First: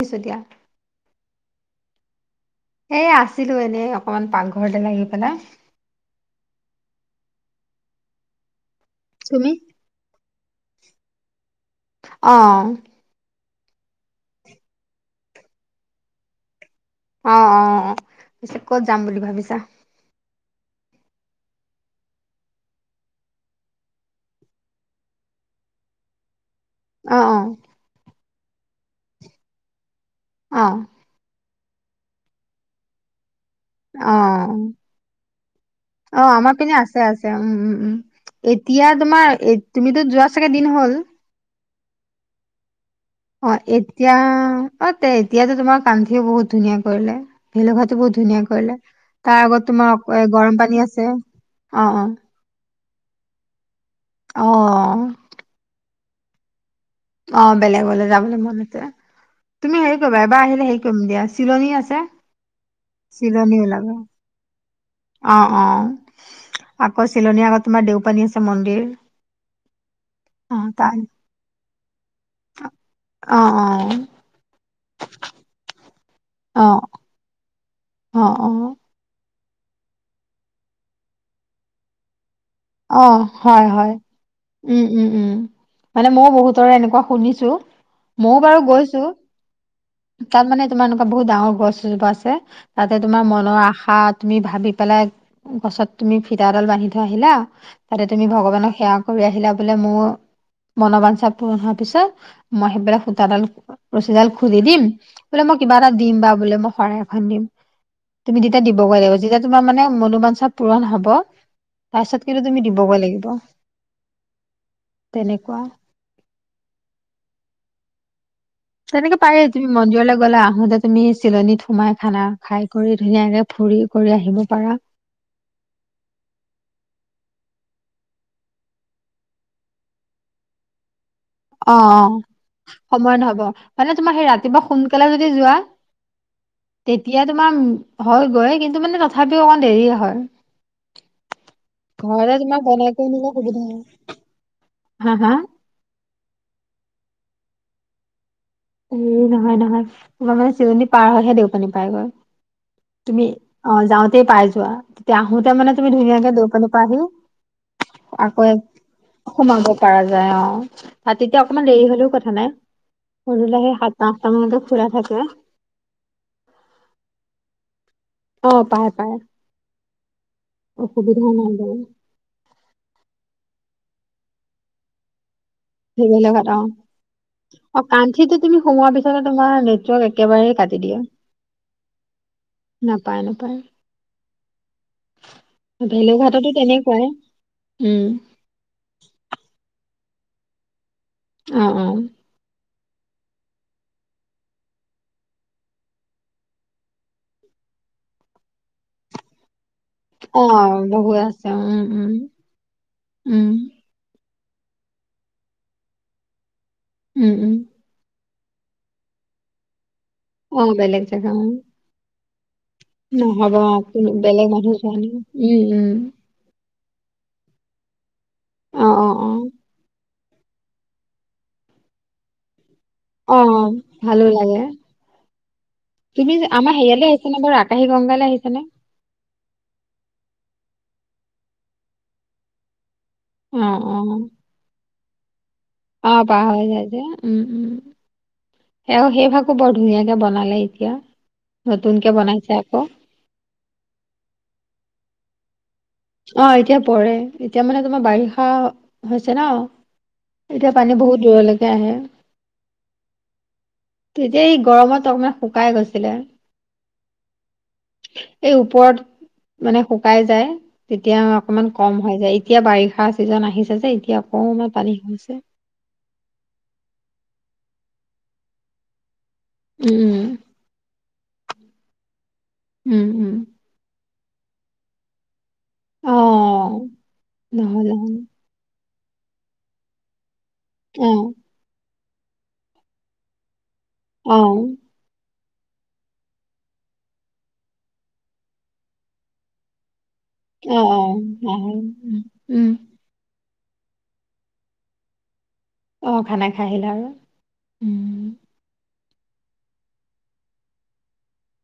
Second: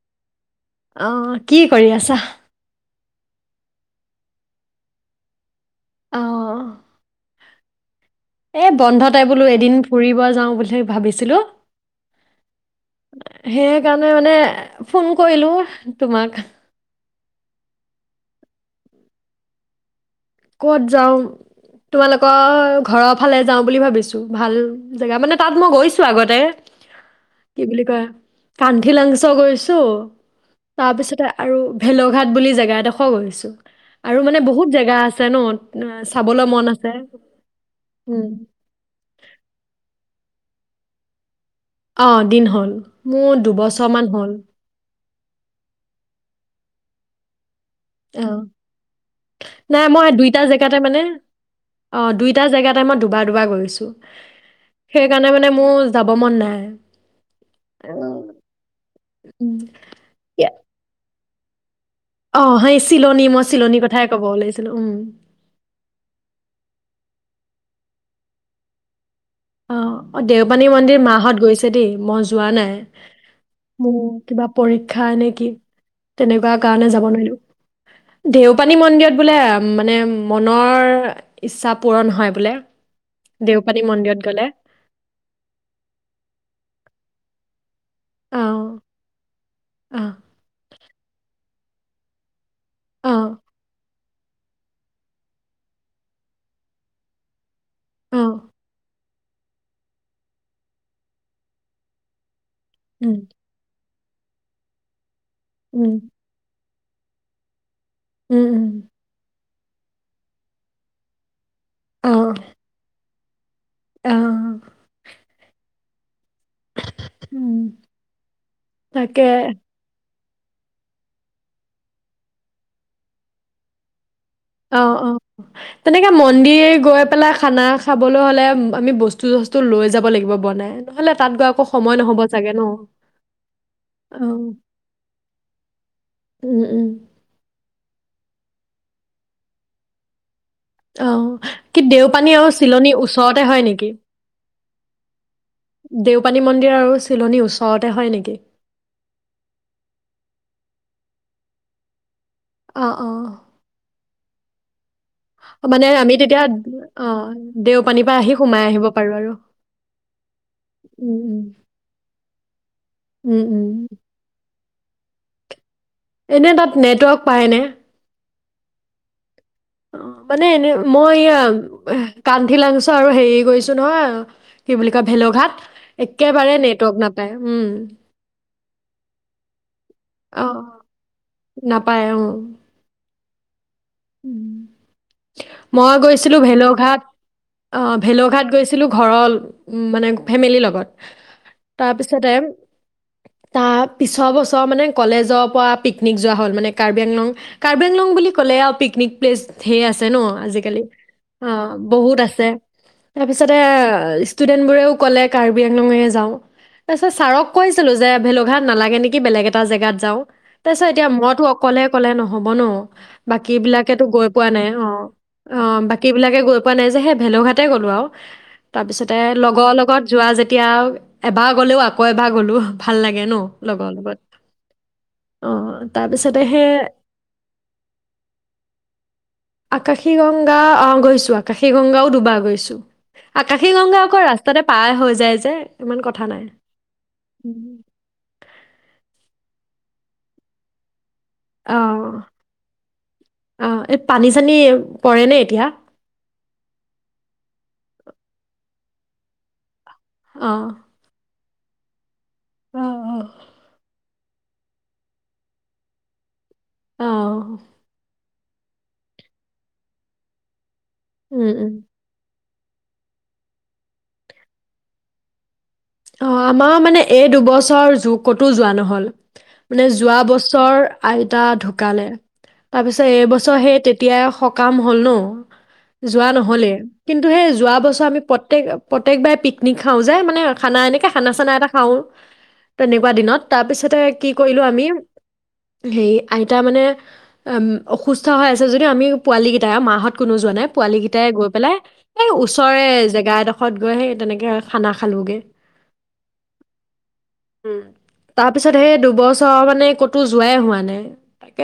পিছো দিয়া [unintelligible] কি কৰি আছাঃ এ আছিলো এনেই অকমান পাকঘৰতে লাগি পেলাই। অঃ এই, [unintelligible] বন্ধতে বোলো তুমি? এদিন ফুৰিব যাওঁ বুলি। ভাবিছিলো অ' সেইকাৰনে মানে ফোন কৰিলোঁ তোমাক, অ' অ' অ' পিছে কত যাম বুলি ভাবিছা? ক'ত যাওঁ! তোমালোকৰ ঘৰৰ ফালে যাওঁ বুলি ভাবিছোঁ ভাল জেগা মানে তাত মই গৈছো আগতে। অ অ কি বুলি কয়? কানঠীলাংচৌ গৈছো, অ তাৰপিছতে, আৰু ভেলৌঘাট বুলি জেগা এদখ গৈছো। অ আৰু মানে বহুত জেগা আছে। ন আহ, অ' চাবলৈ আমাৰ মন পিনে আছে আছে উম উম উম এতিয়া তোমাৰ তুমিতো, যোৱা চাগে দিন হ'ল অ দিন হ'ল মোৰ অ' দুবছৰমান এতিয়া হ'ল, অ তে এতিয়াতো তোমাৰ কান্ধিও বহুত ধুনীয়া হ'লে, ভেলৌঘাট টো বহুত অ', ধুনীয়া কৰিলে তাৰ আগত নাই মই তোমাৰ দুইটা গৰম জেগাতে পানী আছে মানে অ অ' দুইটা জেগাতে মই দুবাৰ দুবাৰ গৈছোঁ অ সেইকাৰণে মানে মোৰ যাব মন নাই, অ' বেলেগলৈ যাবলৈ মন আছে উম। তুমি হেৰি কৰিবা এইবাৰ ইয়া- আহিলে হেৰি কৰিম দিয়া। চিলনী আছ অ সেই চিলনী মই চিলনীৰ কথাই কব ওলাই অ অ আকৌ চিলনীৰ আগত তোমাৰ দেওপানী আছে মন্দিৰ, অ' অ' দেওপানী মন্দিৰ মাহত গৈছে দেই মই যোৱা নাই অ অ মোৰ কিবা পৰীক্ষা নে কি তেনেকুৱা অ কাৰণে যাব নোৱাৰিলো অ অ দেউপানী মন্দিৰত বোলে মানে মনৰ ইচ্ছা পূৰণ হয় বোলে। অ' হয় দেওপানী হয়! মন্দিৰত গ'লে উম উম উম মানে ময় বহুতৰে এনেকুৱা অ শুনিছো মইও অ বাৰু গৈছো অ তাত মানে তোমা এনেকুৱা বহুত ডাঙৰ [unintelligible] তাতে অ তোমাৰ মনৰ আশা তুমি ভাবি পেলাই গছত তুমি ফিতাডাল বান্ধি থৈ আহিলা তাতে অ তুমি ভগৱানক সেৱা কৰি আহিলা বোলে মোৰ মনোবাঞ্ছা পূৰণ হোৱাৰ পিছত মই সেইবিলাক উম সূতাডাল ৰচীডাল খুল, দিদিম বোলে মই কিবা এটা উম দিম বা বোলে মহ শৰাই এখন দিম তুমি উম যেতিয়া উম দিব লাগিব লাৰিব যেতিয়া তোমাৰ মানে মনোমাঞ্চা পূৰণ হব অ পাছত কিন্তু তুমি দিবগৈ লাগিব বহ অ' তেনেকুৱা উম! তেনেকে তাকে পায়ে তুমি মন্দিৰলৈ। বলা আহোতে তুমি চিলনীত সোমাই খানা খাই কৰি ধুনীয়াকে ফুৰি কৰি আহি অ' অ' তেনেকে মন্দিৰ গৈ পেলাই খানা খাবলৈ হ'লে আমি বস্তু চস্তু লৈ যাব লাগিব বনাই নহ'লে তাত গৈ আকৌ সময় অ' নহ'ব চাগে ন সময় নহব, মানে তোমাৰ সেই অঁ ৰাতিপুৱা সোনকালে যদি যোৱা উম উম তেতিয়া তোমাৰ হয় গৈ কি ন্তু মানে তথাপিও অকণমান দেৰিয়ে হয়। অ' কি দেওপানী ঘৰতে আৰু তোমাৰ বনাই চিলনী কৰি নিলে ওচৰতে সুবিধা হয় নেকি? হা হা দেওপানী মন্দিৰ আৰু চিলনী ওচৰতে হয় নেকি? এই নহয় নহয়, তোমাৰ মানে চিলনী পাৰ হয়হে দেউপানী পায়গৈ। অঁ তুমি অঁ অ' যাওঁ তেই পাইযোৱা তেতিয়া আহোতে মানে তুমি আমি ধুনীয়াকে তেতিয়া দেওপানীৰ পৰা আহি অঁ দেওপানীৰ পৰা আহি আকৌ সোমাই আহিব পাৰোঁ আৰু সোমাব পাৰা যায়, অ তাত উম তেতিয়া উম অকমান দেৰি হ'লেও কথা নাই। উম উম [unintelligible] সাতটা আঠটা মা [unintelligible] খোলা থাকে। এনে তাত নেটৱৰ্ক পায়নে? অ' পায় পায়। অ' মানে এনে মই এয়া বাৰু কান্থিলাংছ' আৰু হেৰি গৈছো নহয় কি বুলি কয় ভেলুঘাট সেইবিলাকত আও, অ কাণ্ঠিতটো তুমি সোমোৱাৰ পিছতে তোমাৰ নেটৱৰ্ক অ একেবাৰেই কাটি দিয়ে। নাপায় অ নাপায় না পায়। মই গৈছিলো ভেলুঘাটতো ভেলুঘাট, তেনেকুৱাই অ উম ভেলুঘাট গৈছিলো ঘৰৰ [unintelligible] উ মানে ফেমিলিৰ লগত। অ অ তাৰপিছতে তাৰপিছৰ বছৰ মানে কলেজৰ পৰা পিকনিক যোৱা হ'ল মানে কাৰ্বি আংলং, কাৰ্বি আংলং বুলি ক'লে আৰু পিক নিক প্লেছ ঢেই আছে ন অ আজিকালি, বহুত আছে অ উম উম বহুত আছে তাৰপিছতে ষ্টুডেণ্টবোৰেও ক'লে কাৰ্বি আংলঙেই যাওঁ। তাৰপিছত উম উম ছাৰক উম কৈছিলো যে ভেলু ঘাট নালাগে নেকি, বেলেগ এটা জেগাত যাওঁ, অ তাৰপিছত বেলেগ এতিয়া জেগা মইতো উম অকলে ক'লে ন হ'ব ন? বাকী নহ'ব বিলাক এইটো কোনো গৈ বেলেগ পোৱা নাই মানুহ অ, যোৱা অ উম উম বাকীবিলাকে গৈ পোৱা নাই যে হে ভেলুঘাটেই গ'লো আৰু অ অ তাৰপিছতে লগৰ লগত যোৱা যেতিয়া এবাৰ গ'লেও আকৌ এবাৰ গ'লো। ভাল লাগে ন অ লগৰ লগত ভালো লাগে অঁ তুমি তাৰপিছতে সেই আমাৰ হেৰিয়ালে আহিছা নে বাৰু আকাশী গংগালৈ আহিছা? আকাশী গং- গা, অ', গৈছোঁ আকাশী গংগাও দুবাৰ গৈছোঁ। অ আকাশী অ গংগা আকৌ ৰাস্তাতে পাৰ হৈ যায় যে ইমান অ', কথা পাৰ নাই হৈ যায় যে, উম, উম, সে-সেই ভাগো বৰ ধুনীয়াকে বনালে এতিয়া অ নতুনকে বনাইছে আকৌ অ এই পানী চানী পৰে ন এতিয়া অ', এতিয়া পৰে, এতিয়া মানে তোমাৰ বাৰিষা হৈ-হৈছে ন'। অ'। এতিয়া পানী বহুত দূৰৰ লে সেয়াহে অ', অ'। তেতিয়া এই গৰমত অকণমান শুকাই গৈছিলে। অ'। এই ওপৰত মানে শুকাই যায়। তেতিয়া উম, অকমান উম, কম হৈ যায়‌ এ এতিয়া বাৰিষাৰ ছিজন আহিছে যে, এতিয়া অকণমান পানী হৈছে। অ', আমাৰ মানে এই দুবছৰ যু-ক'তো যোৱা নহ'ল। মানে যোৱা উম বছৰ আইতা ঢুকালে, উম তাৰপিছত উম উম এইবছৰ সেই তে তিয়াই সকাম হ'ল ন? অ যোৱা নহ'লেই, কিন্তু সেই যোৱা নহ'লে বছৰ আমি প্ৰত্যেক প্ৰত্যেকবাৰে পিকনিক খাওঁ যে মানে খানা এনেকে অ খানা-চানা এটা খাওঁ। তেনেকুৱা দিনত। তাৰ পিছত তে কি অ কৰিলো আমি, হেই আইতা মানে, উম অসুস্থ হৈ আছে যদি আমি পোৱালি কেইটা মাহত কোনো যোৱা নাই। অ পোৱালি অ কেইটাই গৈ নাহে পেলাই, উম এই উম ওচৰৰে জেগা এডখ ষত গৈ সেই তেনেকে খানা খালোগে। অ খানা খাই আহিলা আৰু। উম। তাৰপিছত সেই দুবছৰ মানে ক'তো যোৱাই হোৱা নাই। তাকে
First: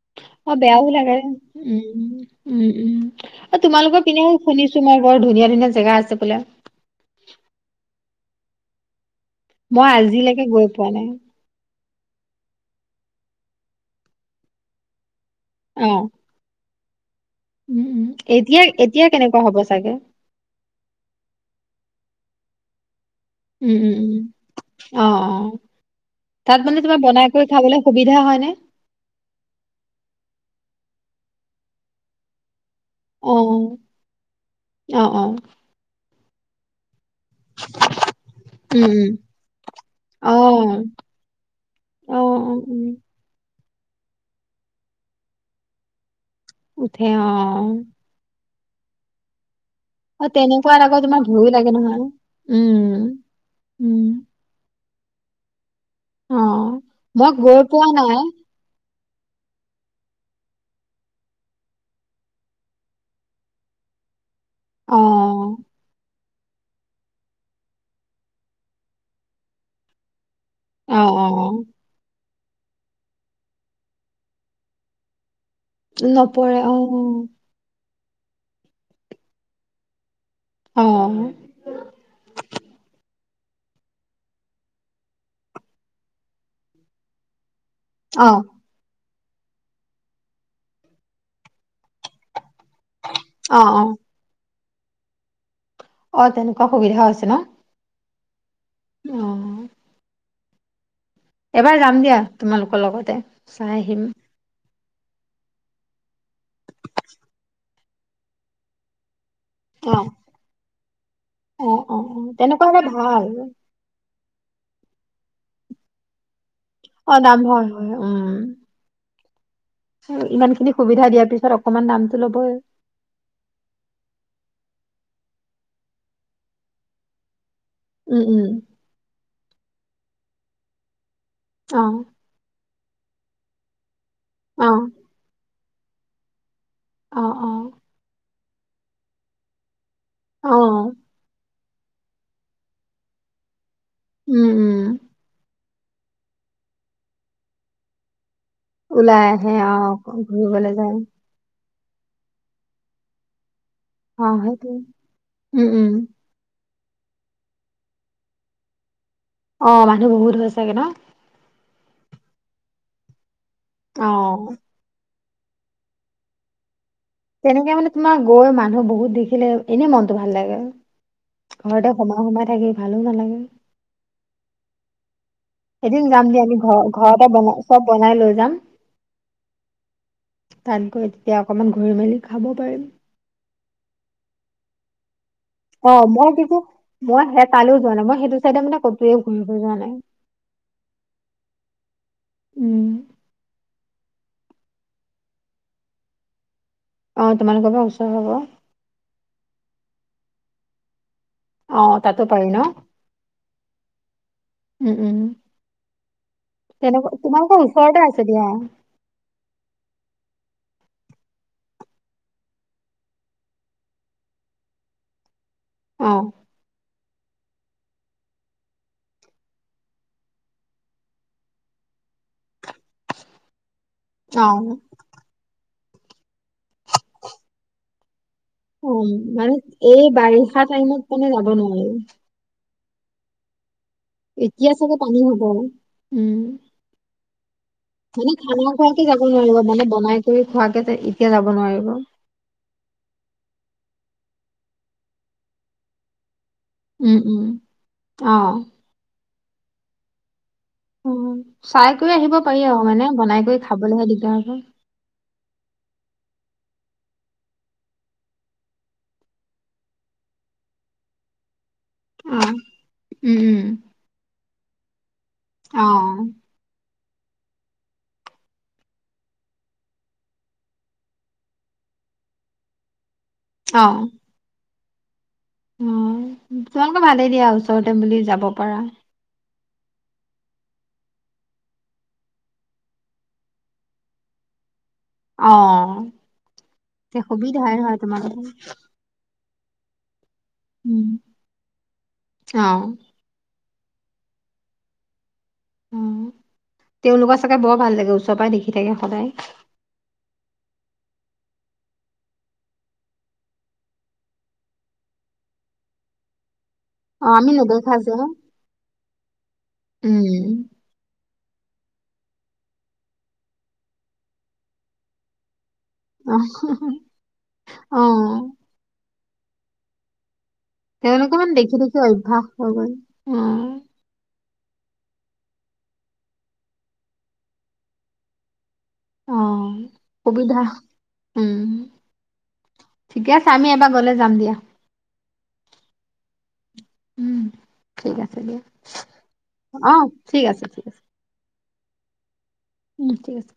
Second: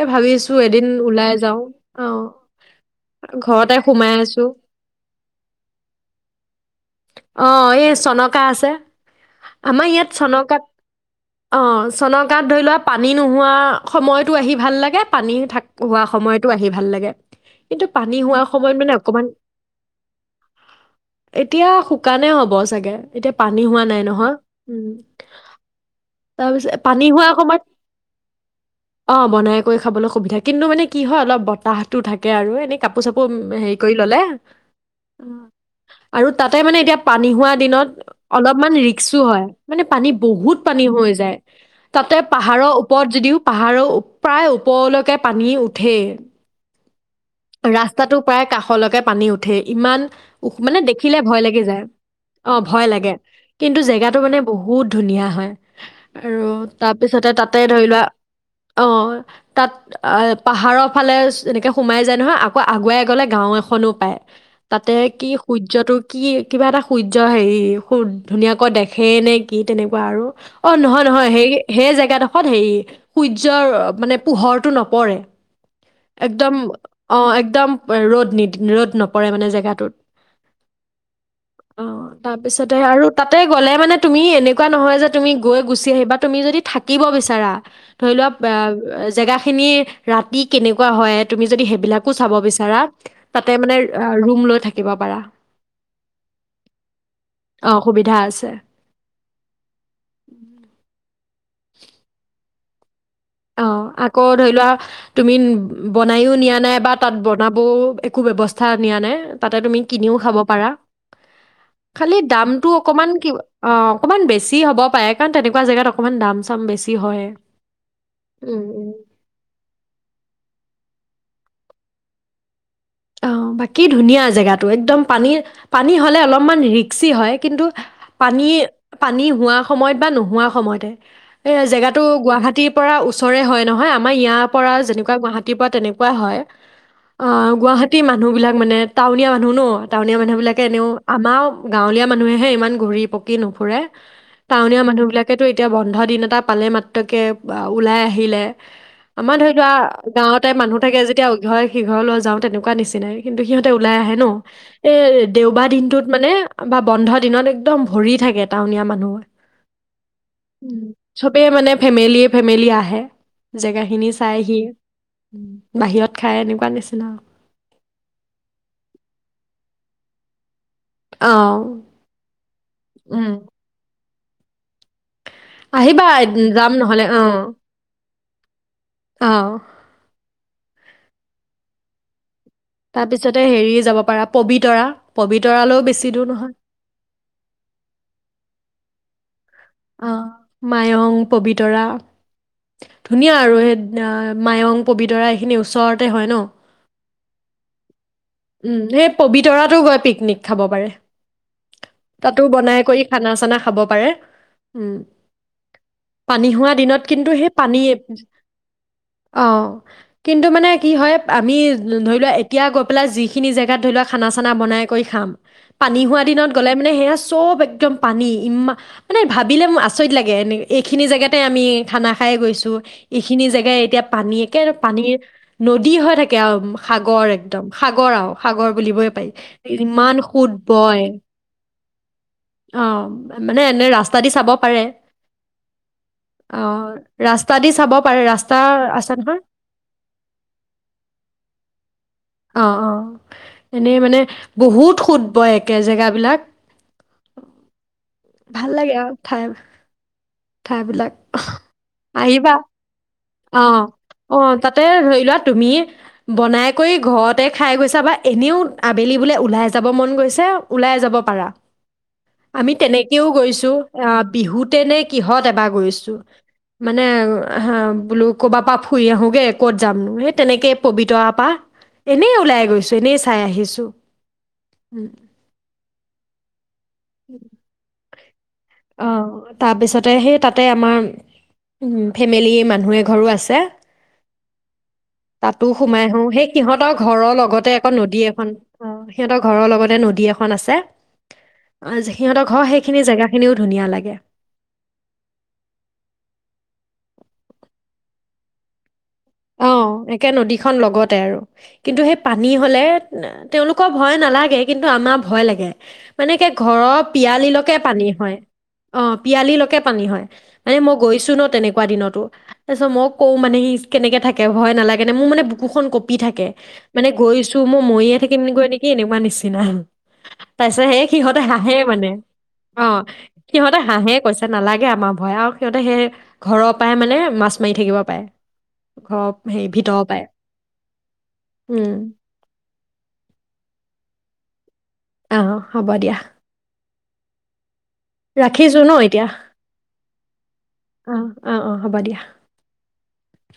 অ ভাবিছোঁ বেয়াও এদিন লাগে। ওলাই যাওঁ। উম, অ' উম উম। ঘৰতে তোমালোকৰ সোমাই পিনেও আছোঁ। শুনিছো মই বৰ ধুনীয়া ধুনীয়া জেগা আছে বোলে। কা আছে। আমাৰ মই ইয়াত আজিলৈকে চনকাত গৈ পোৱা নাই। অ' চনকাত ধৰি লোৱা পানী নোহোৱা সময়টো আহি ভাল লাগে। পানী থাক অ কোৱা সময়তো আহিম। ভাল লাগে। উম, কিন্তু উম, পানী হোৱা এতিয়া সময়ত মানে এতিয়া অকমান কেনেকুৱা হ'ব চাগে। কাৰণে হ'ব চাগে এতিয়া পানী উম হোৱা উম নাই উম নহয় অ', তাৰ তাত পিছত মানে তোমাৰ পানী বনাই হোৱা কৰি সময়ত খাবলৈ সুবিধা হয়নে? অ', বনাই কৰি খাবলৈ সুবিধা কিন্তু মানে কি হয় অলপ বতাহটো থাকে আৰু এনেকে কাপোৰ চাপু অ, উম, হেৰি কৰি ল'লে। অ, অ, আৰু তাতে মানে এতিয়া পানী হোৱা দিনত অলপমান উম, উম, ৰিক্সো হয় মানে পানী অ, বহুত পানী হৈ যায়, অ, অ, তাতে পাহাৰৰ উম, ওপৰত যদিও পাহাৰৰ প্ৰায় ওপৰলৈকে পানী উঠে। উঠে অ', অ', অ'। কাষলৈকে পানী উঠেই। ইমান উ মানে তেনেকুৱাত আকৌ দেখিলে তোমাৰ ভয় ভয়ো লাগি লাগে যায় নহয়। অ ভয় উম, লাগে কিন্তু উম, জায়গাটো মানে বহু বহুত ধুনীয়া হয়। অ, আৰু তাৰপিছতে মই তাতে গৈ ধৰি পোৱা লোৱা নাই। অ' তাত অ পাহাৰৰ ফালে এনেকে সোমাই যায় নহয় আকৌ আগুৱাই গ'লে গাঁও এখনো পায়। তাতে অ, কি সূৰ্যটোক কি কিবা এটা সূৰ্য হেৰি খুব ধুনীয়াকৈ দেখে নে কি তেনেকুৱা আৰু, অ' নহয় নহয় সেই সেই জেগাত অ হেৰি সূৰ্যৰ মানে পোহৰটো নপৰে, একদম অ একদম ৰ'দ নিধ ৰ'দ নপৰে মানে জেগাটোত, অ, অ' তাত আৰু তাতে গ'লে মানে তুমি এনেকুৱা নহয় যে তুমি গৈ গুচি আহিবা তুমি যদি থাকিব বিচাৰা। ধৰি অ, লোৱা বে জেগা খিনি ৰাতি কেনেকুৱা হয় তুমি যদি সেইবিলাকো চাব বিচ ৰা তাতে মানে অ ৰুম লৈ থাকি দিব পাৰা অ' তেনেকুৱা সুবিধা আছে ন ছে অ' উম! এবাৰ যাম দিয়া তোমালোক লগতে, চাই অ' আহিম। আকৌ ধই লোৱা তুমি বনাইও নিয়া নাই বা তাত বনাবও একো বেৱস্থা নিয়া নাই, তাতে তুমি অ, কিনিও খাব পাৰা, অ, অ, খালি অ, তেনেকুৱা দামটো হ'লে অকমান ভাল কিৱা অ' অকমান বেছি হ'ব পাএ কাঅণ তেনেকুৱা জেগাত অকমান দাম ম্ বেছি অ, হয় দাম হয়, উম উম! [inaudible] ইমান খিনি সুবিধা দিয়া পিছত অকমান দামটো ল'বই অ' বাকী ধুনীয়া জেগাটো একদম পানী পানী হ'লে অলপমান ৰিক্সি হয় কিন্তু উম পানী উম পানী হোৱা সময়ত বা নোহোৱা সময়তে এ অ জেগাতো গুৱাহাটী পৰা ওচৰে হয় নহয় আমা ইয়া অ পৰা যেনেকুৱা গুৱাহাটী পআ তেনেকুৱা হয়, অ' গুৱাহাট মানুহ বিলাক মানে টাউনীয়া মানুহ ন টাউনীয়া মানুহ অ বিলাকে এনেও আমাও গাঁৱলীয়া মানুহেহে ইমান ঘূৰি পকি নুফুৰে, উম উম টাউনীয়া মানুহ বিলাকেতো এতিয়া বন্ধ দিন এটা পালে মাত্ৰকে বাওলাই আহিলে, ওলাই আমা আহে ধই লোৱা অ গাঁৱতে ঘুৰিবলৈ মানুহ যায় থাকে যেতিয়া উঘয়ে সিঘলেও যাওঁতে নিচিনাই কিন্তু সিহঁতে ওলাই আহে ন অ সেইটোৱে এ-এ দেওবা উম উম দিনটোত মানে বা বন্ধ দিনত একদম ভৰি থাকে টাউনীয়া মানুহয়ে অ' মানুহ বহুত হৈ চাগে ন ফেমেলিয়ে ফেমিলি আহে, জেগাখিনি অ চাইহি, বাহিঅত খাই এনেকুৱা নিচ তেনেকে মানে তোমা গৈ মানুহ বহুত দেখিলে এনে মনটো ভাল লাগে অ' ঘৰতে সোমাই সোমাই থাকি ভালো উম, নালাগে এদিন যাম দিয়া ঘৰ-ঘৰতে বনাই চব বনাই লৈ যাম। যাম। অহ, তাত গৈ তেতিয়া অকণমান ঘূৰি মেলি। খাব পাৰিম তাৰ পিছতে হেৰি যাব পাৰা পবিতৰা। পবিতৰালৈও অ বেছি দূৰ মই কিন্ত নহয় মই হে তালৈ যোৱা নাই মই সেইটো চাইদে মানে কতোৱেই অ', মায়ং পবিত তৰা উম ধুনীয়া আৰু সেই, মায়ং পবিতৰা এইখিনি ওচৰতে হয় ন। অ' তোমালোকৰ পৰা ওচ উম [unintelligible] পবিতৰাটো গৈ পিকনিক খাব পাৰে। অ তাতো পাৰি ন বনাই কৰি খানা চানা খাব পাৰে। উম পানী হোৱা দিনত তেনেকুৱা কিন্তু সেই তোমালোকৰ পানী ওচৰতে আছে দিয়া অ' কিন্তু মানে কি হয় আমি ধৰি লোৱা এতিয়া গৈ পেলাই যি সেইখিনি জেগাত ধৰি লোৱা খানা চানা বনাই কৰি খাম। পানী অ হোৱা দিনত গ'লে মানে সেয়া চব একদম পানী ইমান মানে ভাবিলে আচৰিত লাগে এনে এইখিনি জেগাতে আমি খানা খাই গৈছোঁ। এইখিনি জেগাই এতিয়া পানী অ একে আৰু পানীৰ নদী হৈ থাকে আও সাগৰ একদম সাগ কৰাওঁ। উম, মানে এই সোঁত বাৰিষা বয় টাইমত মানে যাব নোৱাৰি। অ', মানে এনে ৰাস এতিয়া চাগে পানী হ'ব উম, অ', ৰাস্তা দি চাব পাৰে মানে ৰাস্তা খানা খোৱাকে আছে যাব নহয় নোৱাৰিব মানে বনাই কৰি খোৱাকে এতিয়া যাব নোৱাৰিব। অ' অ'এনেই মানে বহুত সোঁত বয় একে জেগাবিলাক। উম, উম, অ'। ভাল লাগে আৰু ঠাই। ঠাইবিলাক উম চাই কৰি আহিব পাৰি আৰু মানে বনাই কৰি অ' খাবলৈহে দিগদাৰ অ' হ'ব তাতে ধৰি লোৱা তুমি বনাই কৰি ঘৰতে খাই গৈছা বা এনেও আবেলি বোলে ওলাই যাব মন গৈছে, ওলাই যাব পাৰা। অ আমি তেনেকেও উম উম গৈছো আঃ বিহুত তেনেক কিহত এবাৰ অ গৈছো। মানে আ হা বোলো ক'বাপা ফুৰি আহোগে ক'ত যামনো, এই তেনেকে পবিত্ৰৰা পা এনেই ওলাই গৈছো এনেই। চাই অ আহিছোঁ। উম। অ। তোমোকক ভালেই দিয়া ওচৰতে বুলি যা যাব। পাৰা অ', তাৰ‌ পিছতে সেই তাত তাতে আমাৰ, ফেমিলি মানুহ এঘৰো আছে। তাতো অ সোমাই আহো সেই সিহঁতৰ তে ঘৰৰ লগতে সুবিধাই আকৌ হয় নদী তোমালোকৰ এখন। অ', সিহঁতৰ ঘৰৰ লগতে নদী এখ খন আছে উম, সিহঁতৰ অ ঘৰ সেইখিনি জেগা। ধুনীয়া লাগে। উম, তেওঁলোকৰ চাগে বৰ ভাল লাগে ওচৰ পৰা দেখি থাকে। সদায় অ', একে নদীখন লগতে আৰু। কিন্তু সেই পানী হলে তেওঁলোকৰ ভয় নালাগে কিন্তু আমাৰ ভয় লাগে মানে কে ঘৰৰ অ আমি পিয়ালিলকে নেদেখা পানী যে হয়। অ', পিয়ালিলকে পানী হয়। উম মানে মই গৈছো ন তেনেকুৱা দিনতো, তাৰ পিছত মই কওঁ মানে ইছ কেনেকে থাকে ভয় নালাগে নে মোৰ মানে বুকুখন কঁপি অ থাকে, মানে গৈছো মই অ মৰিয়ে থাকিম গৈ নেকি এনেকুৱা নিচি [inaudible] তাৰ পিছত হেই তেওঁলোকে সিহঁতে মানে দেখি হাঁহে দেখি মানে অভ্যাস হৈ গ'ল অ', সিহঁতে হাঁহে কৈছে। নালাগে আমাৰ ভয় আৰু সিহঁতে সেই ঘৰৰ পাই মানে মাছ মাৰি থাকিব পাৰে। ঘৰৰ অ হেৰি ভিতৰ সুবিধা পায় উম। ঠিকে আছে আমি এবা গলে যাম দিয়া। আহ হ'ব দিয়া। উম ঠিক আছে দিয়া ৰাখিছো ন এতিয়া অ ঠিক আছে ঠিক আছে অ' অ' অ'। হ'ব দিয়া। উম ঠিক আছে।